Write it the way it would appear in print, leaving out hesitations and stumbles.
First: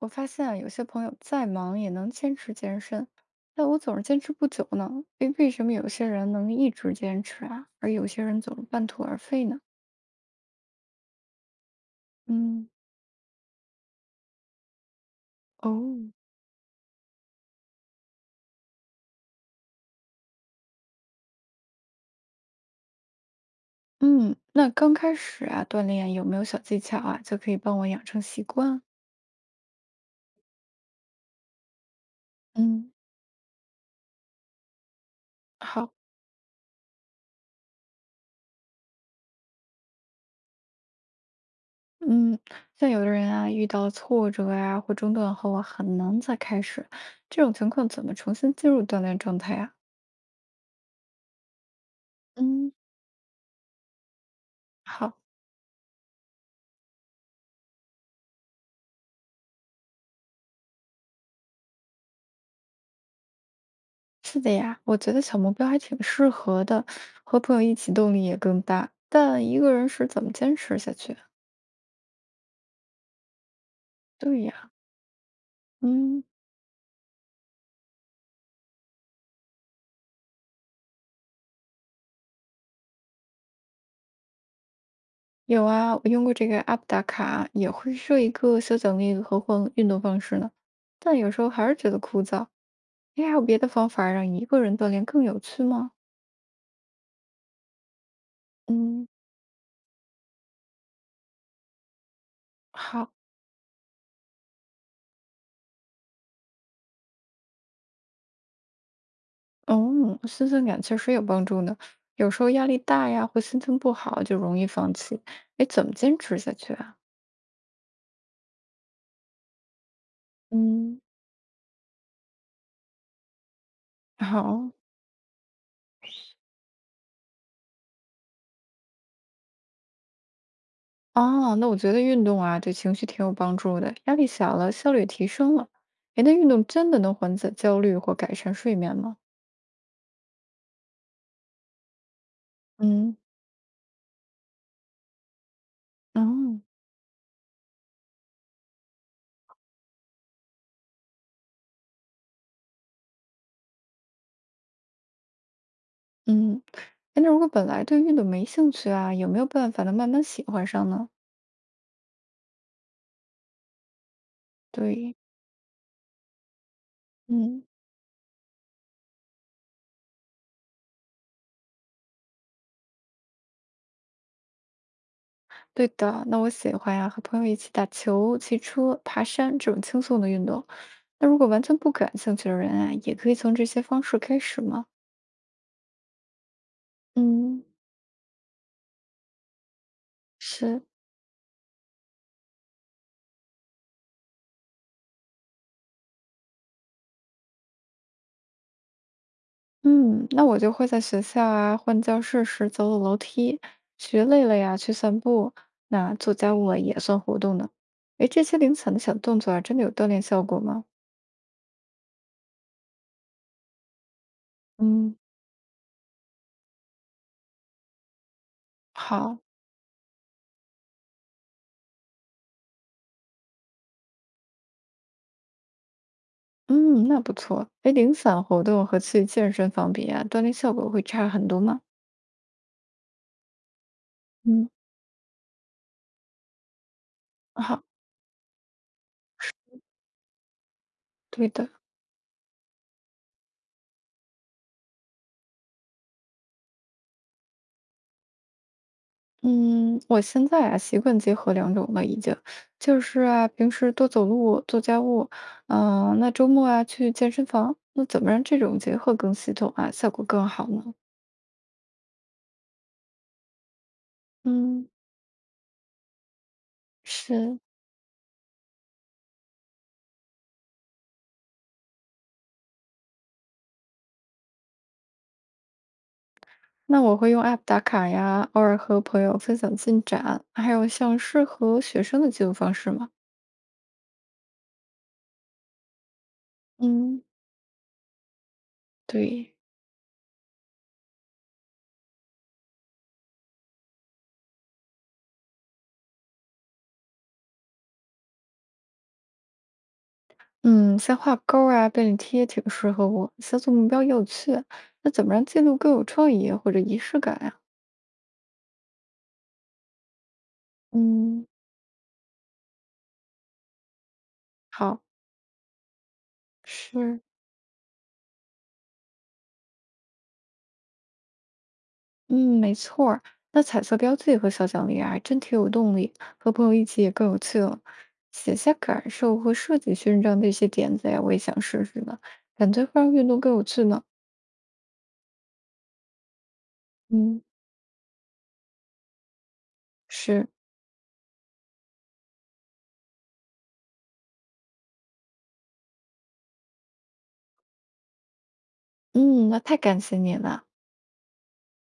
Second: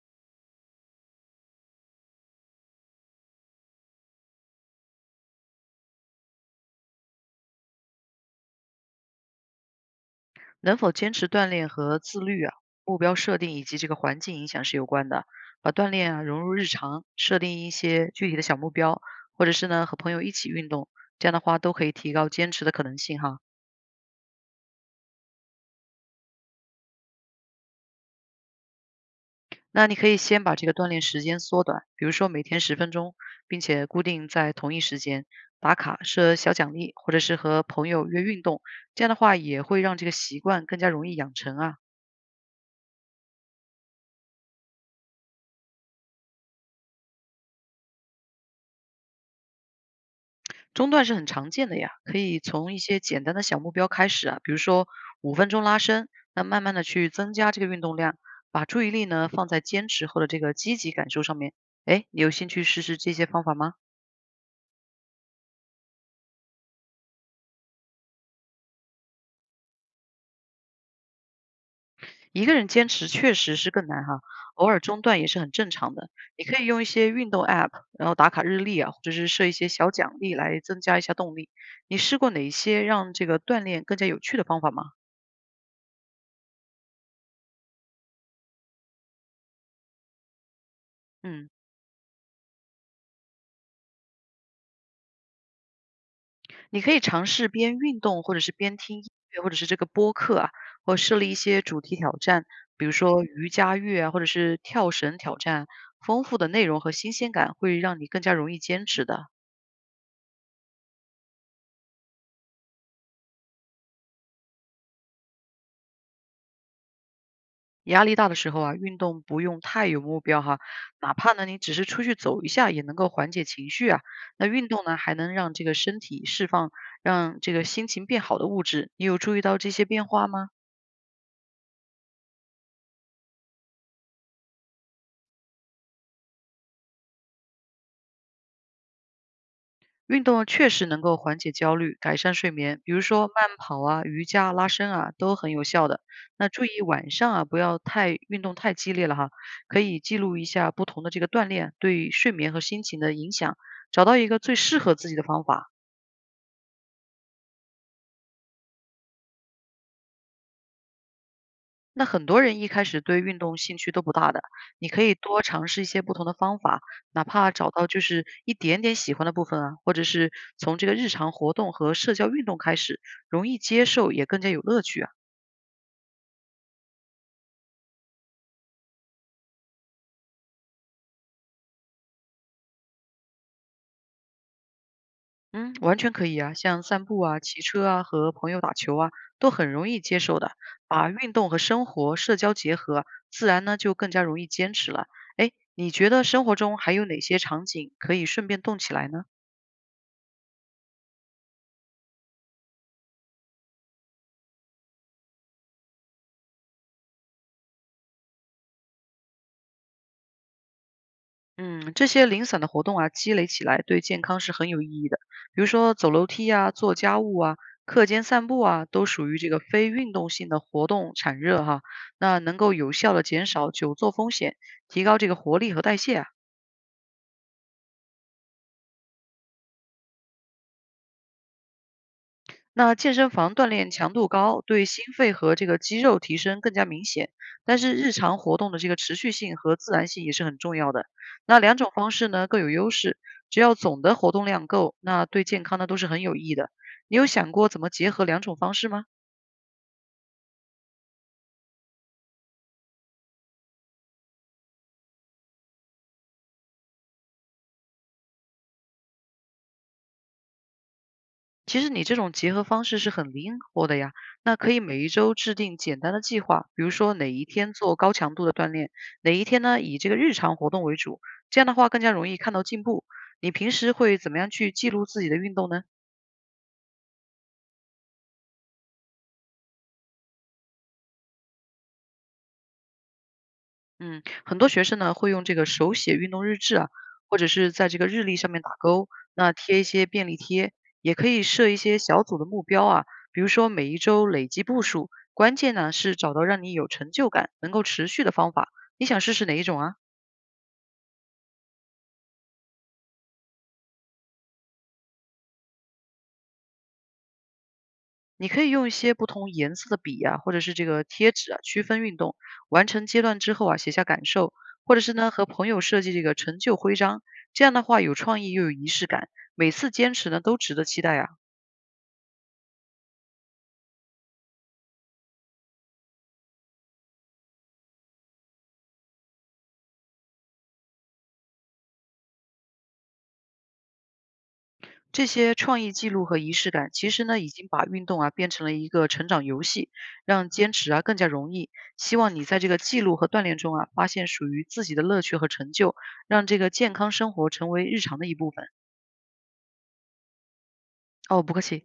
我发现啊，有些朋友再忙也能坚持健身，但我总是坚持不久呢。诶，为什么有些人能一直坚持啊，而有些人总是半途而废呢？能否坚持锻炼和自律啊，嗯，目标设定以及这个环境影响是有关的。把锻哦，炼啊融入日常，设定一些具体的小目标，或者是呢和朋友一起运动，这样的话都可以提高坚持的可能性哈。嗯，那刚开始啊，锻炼有没有小技巧啊，就可以帮我养成习惯？那你可以先把这个锻炼时间缩短，比如说每天十嗯，分钟，并且固定在同一时间打好，卡设小奖励，或者是和朋友约运动，这样的话也会让这个习惯更加容易养成啊。嗯，像有的人啊，遇到挫折呀、或中断后啊，很难再开始，这种情况怎么重新进入锻炼状态啊？中断是很常见的呀，可以嗯。从一些简单的小目标开始啊，比如说好，5分钟拉伸，那慢慢的去增加这个运动量，把注意力呢放在坚持后的这个积极感受上面。哎，你有兴趣试试这些方法吗？是的呀，我觉得小目标还挺适合的，和朋友一起动力也更大。但一个人时怎么坚持下去啊？一个人坚持确实是更难哈，对偶呀，尔中断也是很正常的。嗯，你可以用一些运动 App，然后打卡日历啊，或者是设一些小奖励来增加一下动力。你试过哪一些让这个锻炼更加有趣的方法吗？有啊，我用过这个 app 打卡，也会设一个小奖励和换运动方式呢。但有时候嗯。还是觉得枯燥。哎，还有别的方法让一个人锻炼更有趣吗？你可以尝试边运动，或者是边听嗯，音乐，或者是这个播客啊，或设立一些主题挑战，比如好，说瑜伽乐啊，或者是跳绳挑战。丰富的内容和新鲜感会让你更加容易坚持的。嗯，新鲜感确实有帮助呢。有时候压力大呀，或心情不好，就容易放弃。哎，怎么坚持下去啊？压力大的时候啊，运动不用太有目标哈，嗯，哪怕呢你只是出去走一下，也能够缓解情绪啊。那运好。动呢，还能让这个身体释放，让这个心情变好的物质。你有注意到这些变化吗？哦，那我觉得运动啊，对情绪挺有帮助的，压力小了，效率也提升了。诶，那运动真的能缓解焦虑或改善睡眠吗？运动确实能够缓解焦虑、改善睡眠，比如嗯，说慢跑啊、瑜伽、拉伸啊，都很有效的。那哦，注意晚上啊，不要太运动太激烈了哈，可以记录一下不同的这个锻炼对睡眠和心情的影响，找到一个最适合自己的方法。嗯，诶，那如果本来对运动没兴趣啊，有没有办法能慢慢喜欢上呢？那很多人一开始对运动兴趣都不大的，你可对，以多尝试一些不同的方法，哪怕嗯，找到就是一点点喜欢的部分啊，或者是从这个日常活动和社交运动开始，容易接受也更加有乐趣啊。对的。那我喜欢呀，和朋友一起打球、骑车、爬山这种轻松的运动。那如果完全不感兴趣的人啊，也可以从这些方式开始吗？嗯，完全可以啊，像散步啊、骑嗯，车啊、和朋友打球啊，都很容易接受的。是。把运动和生活、社交结合，自然呢就更加容易坚持了。哎，你觉得生活中还有哪些场景可以顺便动起来呢？嗯，那我就会在学校啊，换教室时走走楼梯，学累了呀，去散步。那做家务啊，也算活动呢。诶，这些零散的小动作啊，真的有锻炼效果吗？嗯，这些零散的活动啊，积累起来对健康是很有意义嗯，的。比如说走楼梯啊、做家务啊、课间散步啊，都属好，于这个非运动性的活动产热哈。那能够有效的减少久坐风险，提高这个活力和代谢啊。嗯，那不错。诶，零散活动和去健身房比啊，锻炼效果会差很多吗？那健身房锻炼强度高，嗯，对心肺和这个肌肉提升更加明显，但好，是日常活动的这个持续性和自然性也是很重要的。对那的。两种方式呢各有优势，只要总的活动量够，那对健康呢都是很有益的。你有想过怎么结合两种方式吗？嗯，我现在啊，习惯结合两种了，已经，就是啊，平时多走路、做家务，嗯、那周末啊去健身房，那怎么让这种结合更系统啊，效果更好呢？其实你这种结合方式是很灵活的呀，那可以嗯，每一周制定简单的计划，比如说哪一是，天做高强度的锻炼，哪一天呢以这个日常活动为主，这样的话更加容易看到进步。你平时会怎么样去记录自己的运动呢？那我会用 App 打卡呀，偶尔和朋友分享进展，还有像适合学生的记录方式嘛。嗯，很多学生呢会用这个手写运动日志啊，嗯，或者是在这个日历上面打勾，那对，贴一些便利贴，也可以设一些小组的目标啊，比如说每一周累积步数。关键呢是找到让你有成就感、能够持续的方法。你想试试哪一种啊？嗯，像画勾儿啊、便利贴挺适合我，小组目标也有趣。那怎么让记录更有创意或者仪式感呀？你可以用一些不同颜色的笔啊，或者是这个贴嗯。纸啊，区分运动。完成阶段之后啊，写下感受，或者好，是呢和朋友设计这个成就徽是，章。这样的话有创意又有仪式感，每次坚持呢都值得期待啊。嗯，没错儿。那彩色标记和小奖励啊，还真挺有动力，和朋友一起也更有趣了。写下感受和设计勋章的一些点子呀，我也想试试呢，感觉会让运动更有趣呢。这些创意记录和仪式感，其实呢，嗯，已经把运动啊变成了一个成长游戏，是，让坚持啊更加容易。希望你在这个记录和锻炼中啊，发现属于自己的乐趣和成就，让这个健康生活成为日常的一部分。嗯，那太感谢你了。哦，不客气。